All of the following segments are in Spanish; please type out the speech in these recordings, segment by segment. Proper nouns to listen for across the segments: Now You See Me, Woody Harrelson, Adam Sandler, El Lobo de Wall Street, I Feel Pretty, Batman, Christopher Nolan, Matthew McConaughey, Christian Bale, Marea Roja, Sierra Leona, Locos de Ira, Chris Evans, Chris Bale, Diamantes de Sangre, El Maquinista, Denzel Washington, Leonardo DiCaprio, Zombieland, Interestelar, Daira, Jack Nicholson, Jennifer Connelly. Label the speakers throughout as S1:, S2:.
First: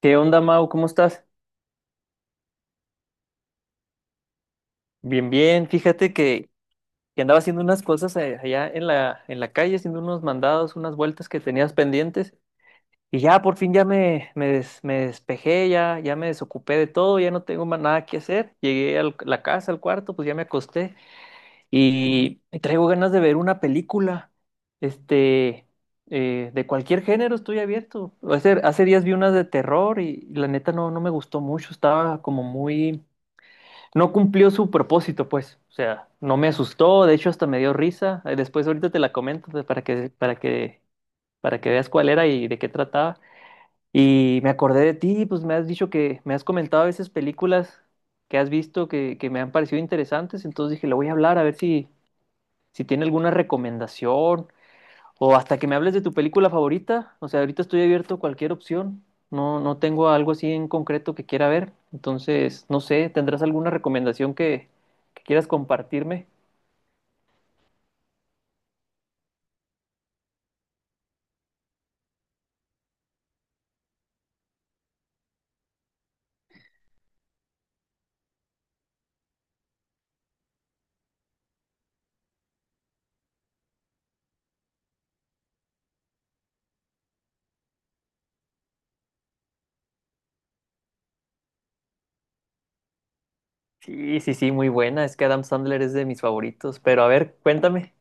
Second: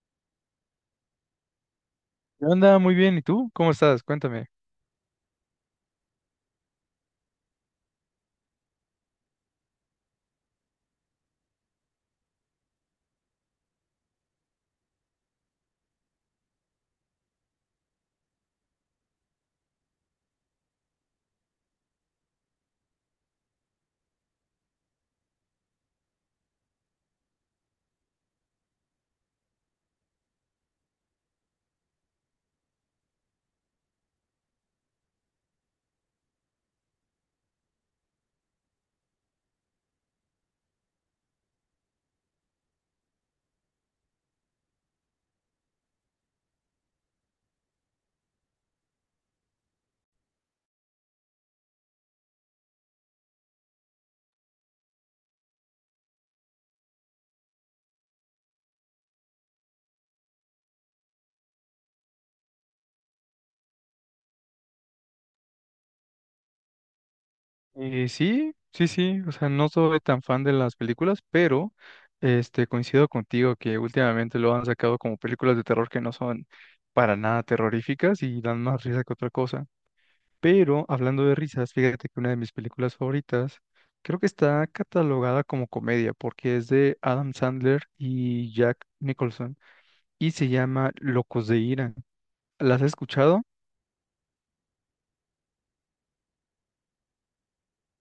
S1: ¿Qué onda, Mau? ¿Cómo estás?
S2: ¿Qué onda? Muy bien. ¿Y tú? ¿Cómo estás? Cuéntame.
S1: Bien, bien. Fíjate que andaba haciendo unas cosas allá en la calle, haciendo unos mandados, unas vueltas que tenías pendientes. Y ya, por fin, ya me despejé, ya me desocupé de todo, ya no tengo más nada que hacer. Llegué a la casa, al cuarto, pues ya me acosté. Y traigo ganas de ver una película, este, de cualquier género, estoy abierto. Hace días vi unas de terror y la neta no me gustó mucho, estaba como muy, no cumplió su propósito, pues. O sea, no me asustó, de hecho hasta me dio risa. Después ahorita te la comento, pues, para que veas cuál era y de qué trataba. Y me acordé de ti, pues me has dicho, que me has comentado a veces películas que has visto que me han parecido interesantes. Entonces dije, le voy a hablar a ver si tiene alguna recomendación, o hasta que me hables de tu película favorita. O sea, ahorita estoy abierto a cualquier opción. No, no tengo algo así en concreto que quiera ver. Entonces, no sé, ¿tendrás alguna recomendación que quieras compartirme?
S2: Sí, sí, sí. O sea, no soy tan fan de las películas, pero este, coincido contigo que últimamente lo han sacado como películas de terror que no son para nada terroríficas y dan más risa que otra cosa. Pero hablando de risas, fíjate que una de mis películas favoritas creo que está catalogada como comedia porque es de Adam Sandler y Jack Nicholson y se llama Locos de Ira. ¿Las has escuchado?
S1: Sí, sí, sí, muy buena. Es que Adam Sandler es de mis favoritos. Pero a ver, cuéntame.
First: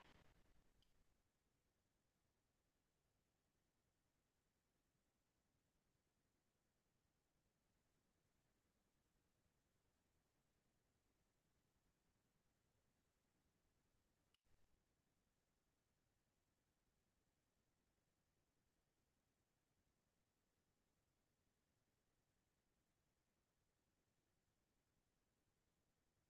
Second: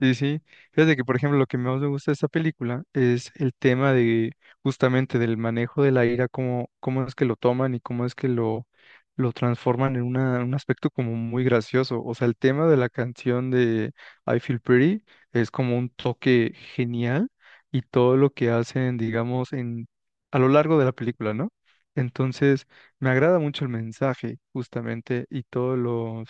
S2: Sí, sí. Fíjate que, por ejemplo, lo que más me gusta de esta película es el tema de justamente del manejo de la ira, cómo, cómo es que lo toman y cómo es que lo transforman en un aspecto como muy gracioso. O sea, el tema de la canción de I Feel Pretty es como un toque genial y todo lo que hacen, digamos, en, a lo largo de la película, ¿no? Entonces, me agrada mucho el mensaje, justamente, y todos los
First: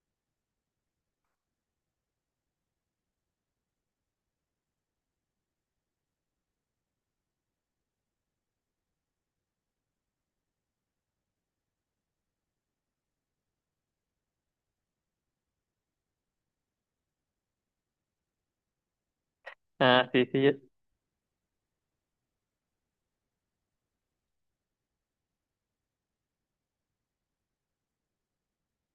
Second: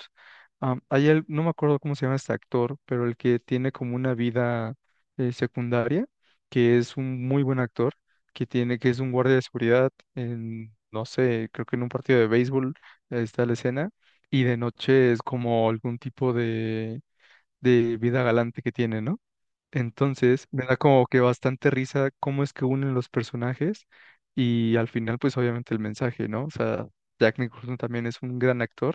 S2: No me acuerdo cómo se llama este actor, pero el que tiene como una vida secundaria, que es un muy buen actor, que tiene, que es un guardia de seguridad en, no sé, creo que en un partido de béisbol, está la escena, y de noche es como algún tipo de vida galante que tiene, ¿no?
S1: Ah, sí,
S2: Entonces,
S1: sí.
S2: me da como que bastante risa cómo es que unen los personajes y al final, pues obviamente el mensaje, ¿no? O sea, Jack Nicholson también es un gran actor,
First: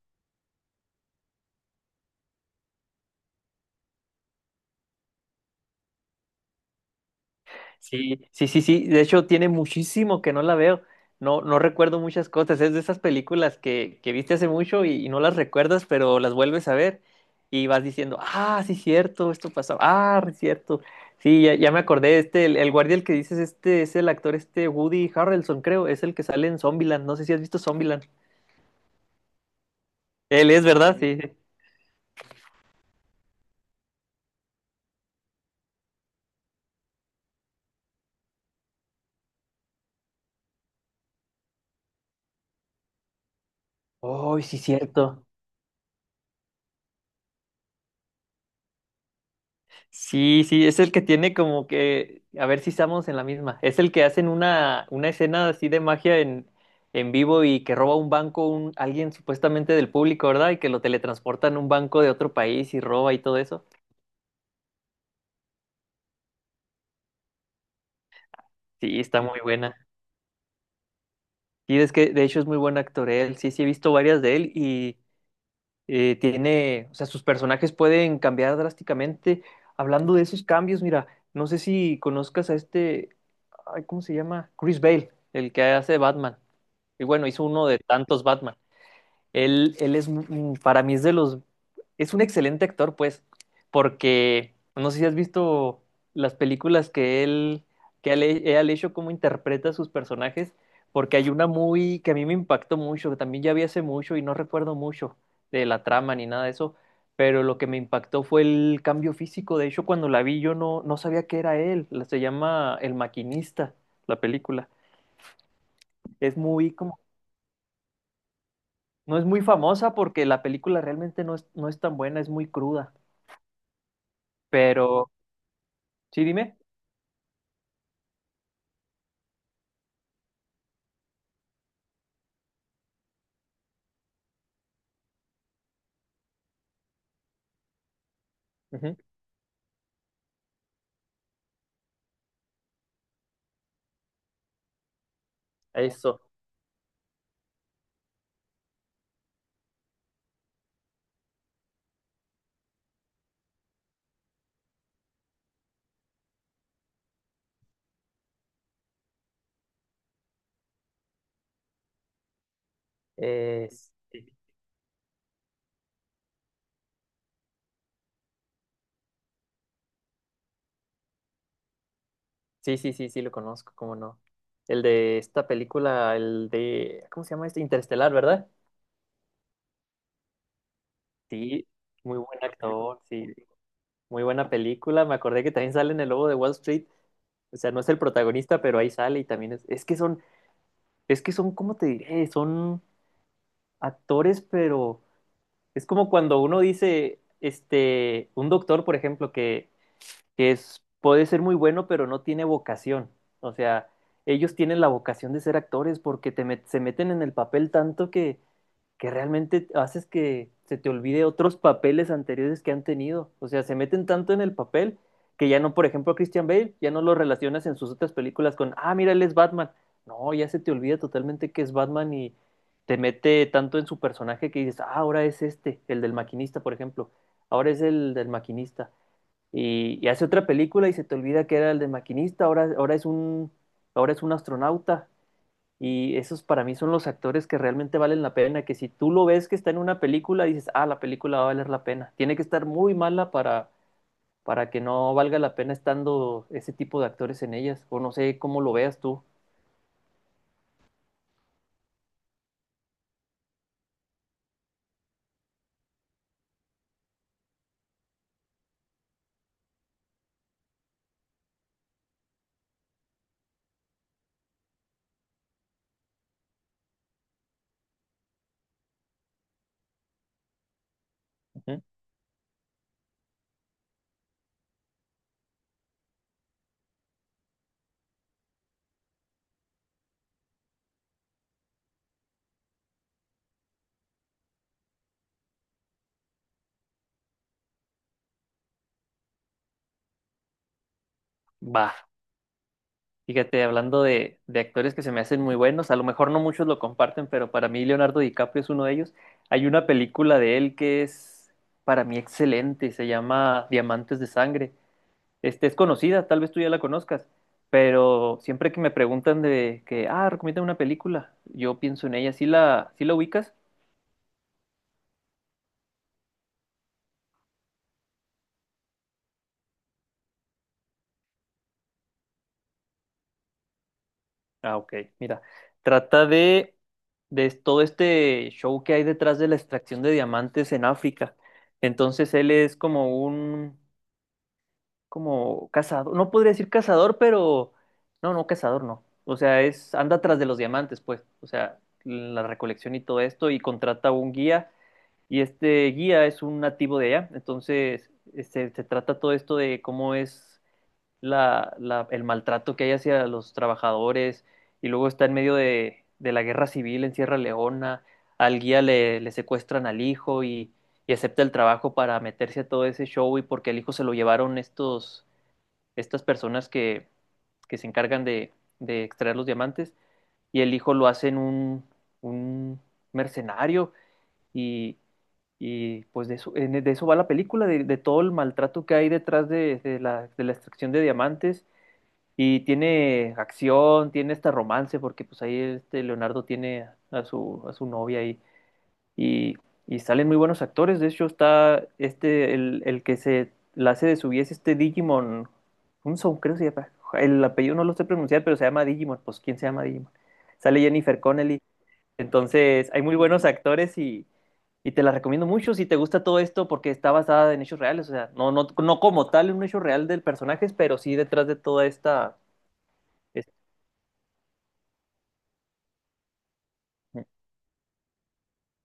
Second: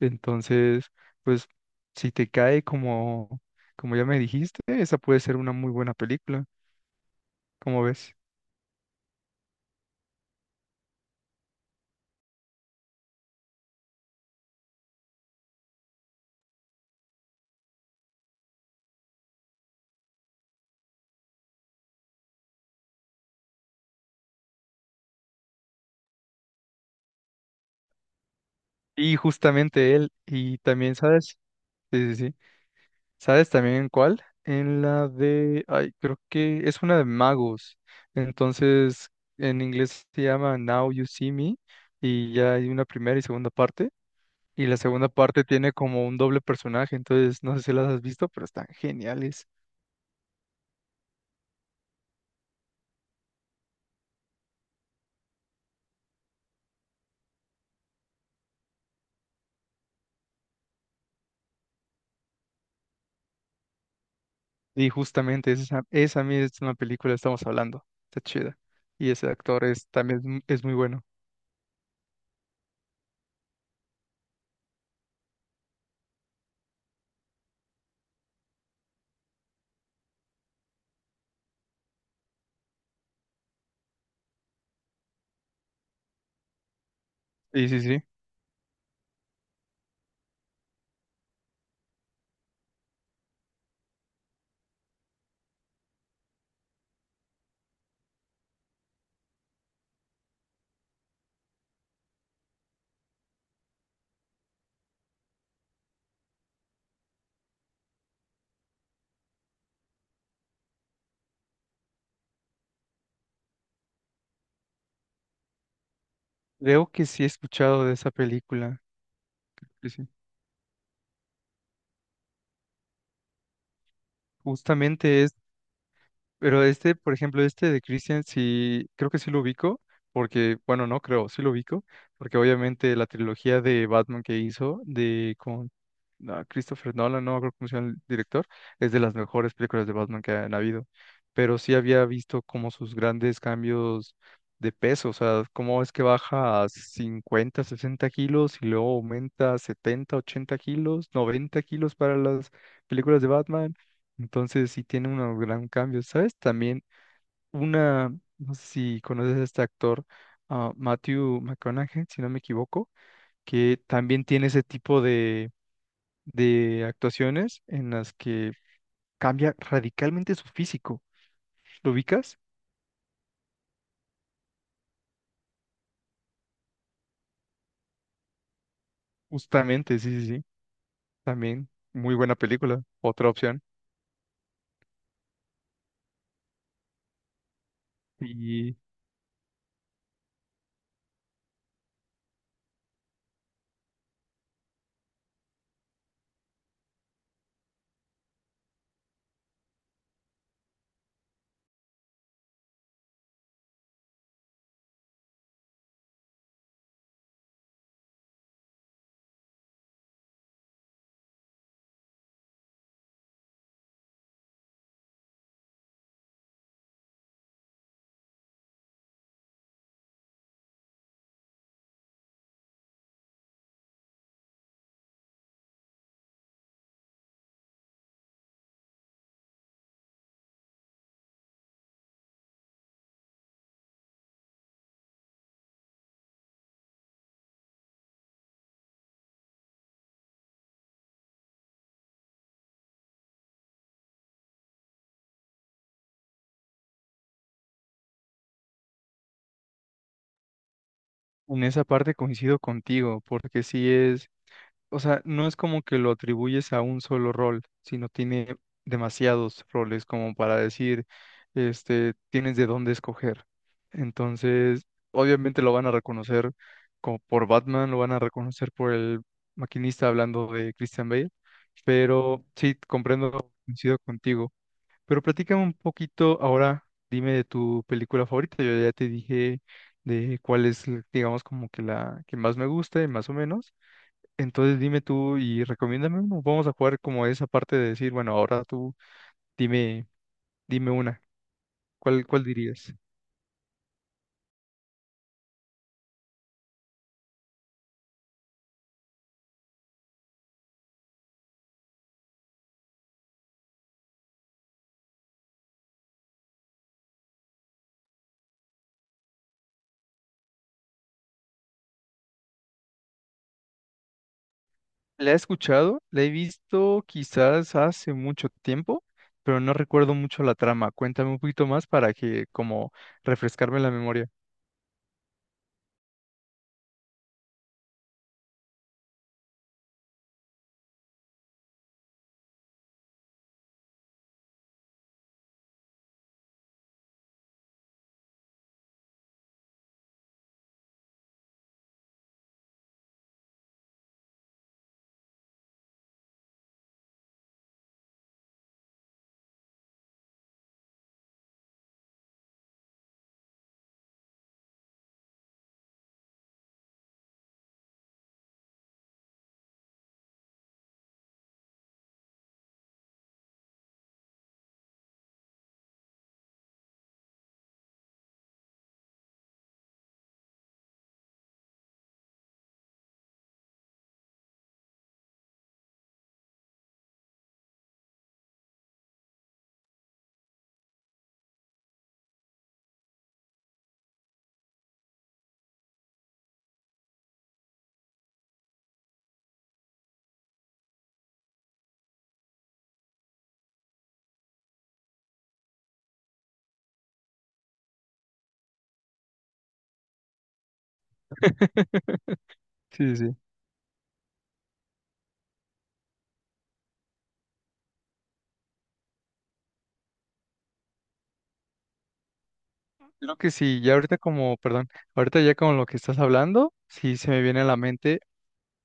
S2: entonces, pues si te cae como, como ya me dijiste, esa puede ser una muy buena película, como ves?
S1: Sí, sí, sí, sí. De hecho, tiene muchísimo que no la veo. No, no recuerdo muchas cosas. Es de esas películas que viste hace mucho y no las recuerdas, pero las vuelves a ver y vas diciendo, ah, sí, cierto, esto pasó. Ah, es cierto. Sí, ya me acordé. El guardia, el que dices, este es el actor, este Woody Harrelson, creo. Es el que sale en Zombieland. No sé si has visto Zombieland.
S2: Y justamente él,
S1: Él
S2: y
S1: es,
S2: también,
S1: ¿verdad? Sí, sí.
S2: ¿sabes? Sí, sí, sí. ¿Sabes también en cuál? En la de, ay, creo que es una de magos. Entonces, en inglés se llama Now You See Me, y ya hay una primera y segunda parte.
S1: Oh, sí,
S2: Y la segunda
S1: cierto.
S2: parte tiene como un doble personaje, entonces no sé si las has visto, pero están geniales.
S1: Sí, sí, es el que tiene como que, a ver si estamos en la misma, es el que hacen una escena así de magia en vivo y que roba un banco, alguien supuestamente del público, ¿verdad? Y que lo teletransportan a un banco de otro país y roba y todo eso.
S2: Y justamente esa, esa misma película estamos hablando. Está chida.
S1: Sí,
S2: Y
S1: está
S2: ese
S1: muy
S2: actor
S1: buena.
S2: es también es es muy bueno.
S1: Y es que de hecho es muy buen actor él, sí, sí, he visto varias de él y tiene, o sea, sus personajes pueden cambiar drásticamente. Hablando de esos cambios, mira, no sé si conozcas a este, ay, ¿cómo se llama? Chris Bale, el que hace Batman. Y bueno, hizo uno
S2: Sí,
S1: de
S2: sí, sí.
S1: tantos Batman. Él es, para mí es un excelente actor, pues, porque no sé si has visto las películas que él él ha hecho, cómo interpreta a sus personajes, porque hay una muy, que a mí me impactó mucho, que también ya vi hace mucho y no recuerdo mucho de la trama ni nada de eso, pero lo que me impactó fue el cambio físico. De hecho, cuando la vi yo no sabía que era él. Se llama El Maquinista, la película. Es muy
S2: Creo
S1: como.
S2: que sí he escuchado de esa película.
S1: No es muy
S2: Sí,
S1: famosa
S2: sí.
S1: porque la película realmente no es tan buena, es muy cruda. Pero,
S2: Justamente
S1: sí, dime.
S2: pero este, por ejemplo, este de Christian, sí, creo que sí lo ubico, porque, bueno, no creo, sí lo ubico, porque obviamente la trilogía de Batman que hizo de con Christopher Nolan, no me acuerdo cómo se llama el director, es
S1: Ujú.
S2: de las mejores películas de Batman que han habido. Pero sí había visto como sus grandes cambios de peso, o sea, cómo es que
S1: Eso.
S2: baja a 50, 60 kilos y luego aumenta a 70, 80 kilos, 90 kilos para las películas de Batman, entonces sí tiene un gran cambio, ¿sabes? También una, no sé si conoces a este actor, Matthew McConaughey, si no me equivoco, que
S1: es-
S2: también tiene ese tipo de actuaciones en las que cambia radicalmente su físico. ¿Lo ubicas?
S1: sí, sí, sí, sí, lo conozco, cómo no. El de esta película, el de, ¿cómo se llama este? Interestelar, ¿verdad?
S2: Justamente, sí, sí, sí.
S1: Sí,
S2: También muy
S1: muy
S2: buena
S1: buen
S2: película,
S1: actor, sí,
S2: otra opción.
S1: muy buena película. Me acordé que también sale en El Lobo de Wall Street. O sea, no es el protagonista,
S2: Y
S1: pero ahí sale y también es que son, ¿cómo te diré? Son actores, pero es como cuando uno dice, un doctor, por ejemplo, que es, puede ser muy bueno, pero no tiene vocación. O sea, ellos tienen la vocación de ser actores porque se meten en el papel tanto que realmente haces que se te olvide otros papeles anteriores que han tenido. O sea, se meten tanto en el papel que ya no, por ejemplo, a Christian Bale, ya no lo relacionas en sus otras películas con, ah, mira, él es Batman. No, ya se te olvida totalmente que es Batman y te mete tanto en su personaje que dices, ah, ahora es este, el del maquinista, por ejemplo. Ahora es el del maquinista. Y hace otra película y se te olvida que era el del maquinista, ahora es un astronauta, y esos para mí son los actores que realmente valen la pena, que si tú lo ves que está en una película, dices, ah, la película va a valer la pena. Tiene que estar muy mala para que no valga la pena estando ese tipo de actores en ellas, o no sé cómo lo veas tú.
S2: en esa parte coincido contigo, porque sí es, o sea, no es como que lo atribuyes a un solo rol, sino tiene demasiados roles como para decir, este, tienes de dónde escoger. Entonces, obviamente lo van a reconocer como por Batman, lo van a reconocer por el maquinista hablando de Christian Bale,
S1: Ujú.
S2: pero sí, comprendo, coincido contigo. Pero platícame un poquito ahora, dime de tu película favorita. Yo ya te dije de cuál es, digamos, como que la que más me gusta, y más o menos. Entonces dime tú y recomiéndame uno. Vamos a jugar como esa parte de decir, bueno, ahora tú dime, dime una.
S1: Va,
S2: ¿Cuál, cuál dirías?
S1: fíjate, hablando de actores que se me hacen muy buenos, a lo mejor no muchos lo comparten, pero para mí Leonardo DiCaprio es uno de ellos. Hay una película de él que es para mí excelente, se llama Diamantes de Sangre. Es conocida, tal vez tú ya la conozcas, pero siempre que me preguntan de que, ah, recomienda una película, yo pienso en ella. ¿Sí la ubicas?
S2: La he escuchado, la he visto quizás hace mucho tiempo, pero no recuerdo mucho la trama. Cuéntame un poquito más para que como refrescarme la memoria.
S1: Ah, ok, mira, trata de todo este show que hay detrás de la extracción de diamantes en África. Entonces él es como cazador, no podría decir cazador, pero, no, no, cazador no. O sea, anda tras de los diamantes, pues, o sea, la recolección y todo esto, y contrata a un guía. Y este guía es un nativo de allá, entonces se trata todo esto de cómo es el maltrato que hay hacia los trabajadores y luego está en medio de la guerra civil en Sierra Leona. Al guía le secuestran al hijo y acepta el trabajo para meterse a todo ese show, y porque al hijo se lo llevaron estas personas que se encargan de extraer los diamantes, y el hijo lo hacen un mercenario, y y pues de eso, de eso va la película, de todo el maltrato que hay detrás de la extracción de diamantes. Y tiene acción, tiene este romance, porque pues ahí este Leonardo tiene a su novia ahí. Y, y salen muy buenos actores. De hecho, está el que se la hace de su guía, es este Digimon. Un son, creo que se llama. El apellido no lo sé pronunciar, pero se llama Digimon. Pues, ¿quién se llama Digimon? Sale Jennifer Connelly. Entonces, hay muy
S2: Sí, sí.
S1: buenos actores y te la recomiendo mucho si te gusta todo esto porque está basada en hechos reales, o sea, no como tal en un hecho real del personaje, pero sí detrás de toda esta.
S2: Creo
S1: es-
S2: que sí, ya ahorita como, perdón, ahorita ya con lo que estás hablando, sí se me viene a la mente.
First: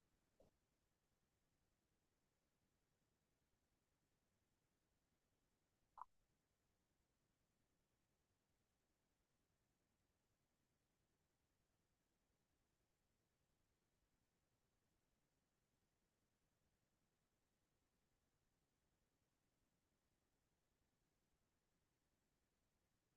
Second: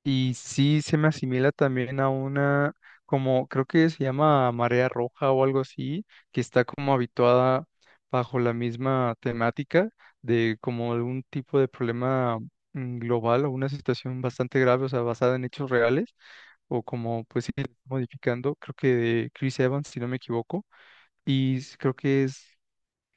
S2: Y sí se me asimila también a una, como creo que se llama marea roja o algo así, que está como habituada bajo la misma temática de como algún tipo de problema global, o una situación bastante grave, o sea, basada en hechos reales, o como pues sí, modificando, creo que de Chris Evans, si no me equivoco, y creo que es,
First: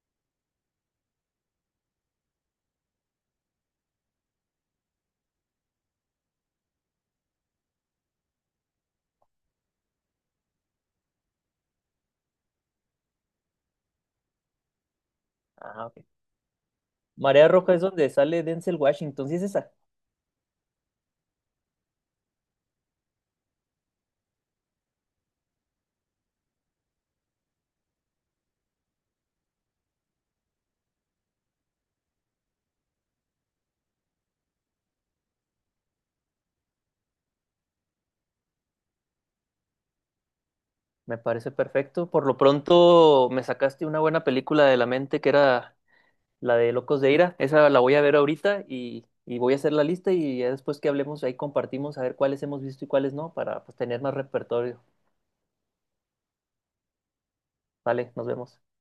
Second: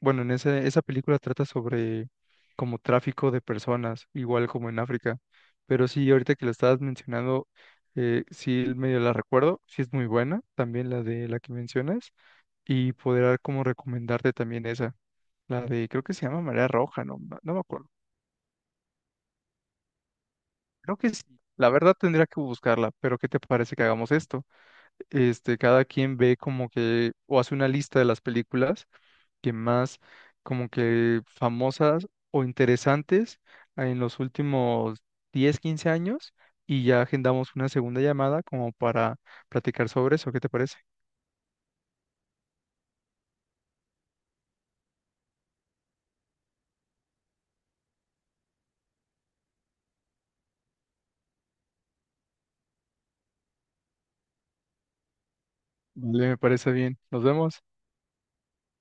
S2: bueno, en ese, esa película trata sobre como tráfico de personas, igual como en África. Pero sí, ahorita que lo estabas mencionando, sí medio la recuerdo, sí es muy buena, también la de la que mencionas, y podrá como recomendarte también esa, la
S1: Ah,
S2: de, creo
S1: ok.
S2: que se llama Marea Roja, no, no
S1: Marea
S2: no me
S1: Roja es
S2: acuerdo.
S1: donde sale Denzel Washington, sí es esa.
S2: Creo que sí. La verdad tendría que buscarla, pero ¿qué te parece que hagamos esto? Este, cada quien ve como que, o hace una lista de las películas que más como que famosas o interesantes en los últimos 10 15 años, y ya agendamos una segunda llamada como para platicar sobre eso. ¿Qué te parece?
S1: Me parece perfecto. Por lo pronto me sacaste una buena película de la mente, que era la de Locos de Ira. Esa la voy a ver ahorita y voy a hacer la lista, y ya después que hablemos ahí compartimos a ver cuáles hemos visto y cuáles no, para, pues, tener más repertorio.
S2: Vale, me parece bien. Nos vemos.
S1: Vale, nos vemos.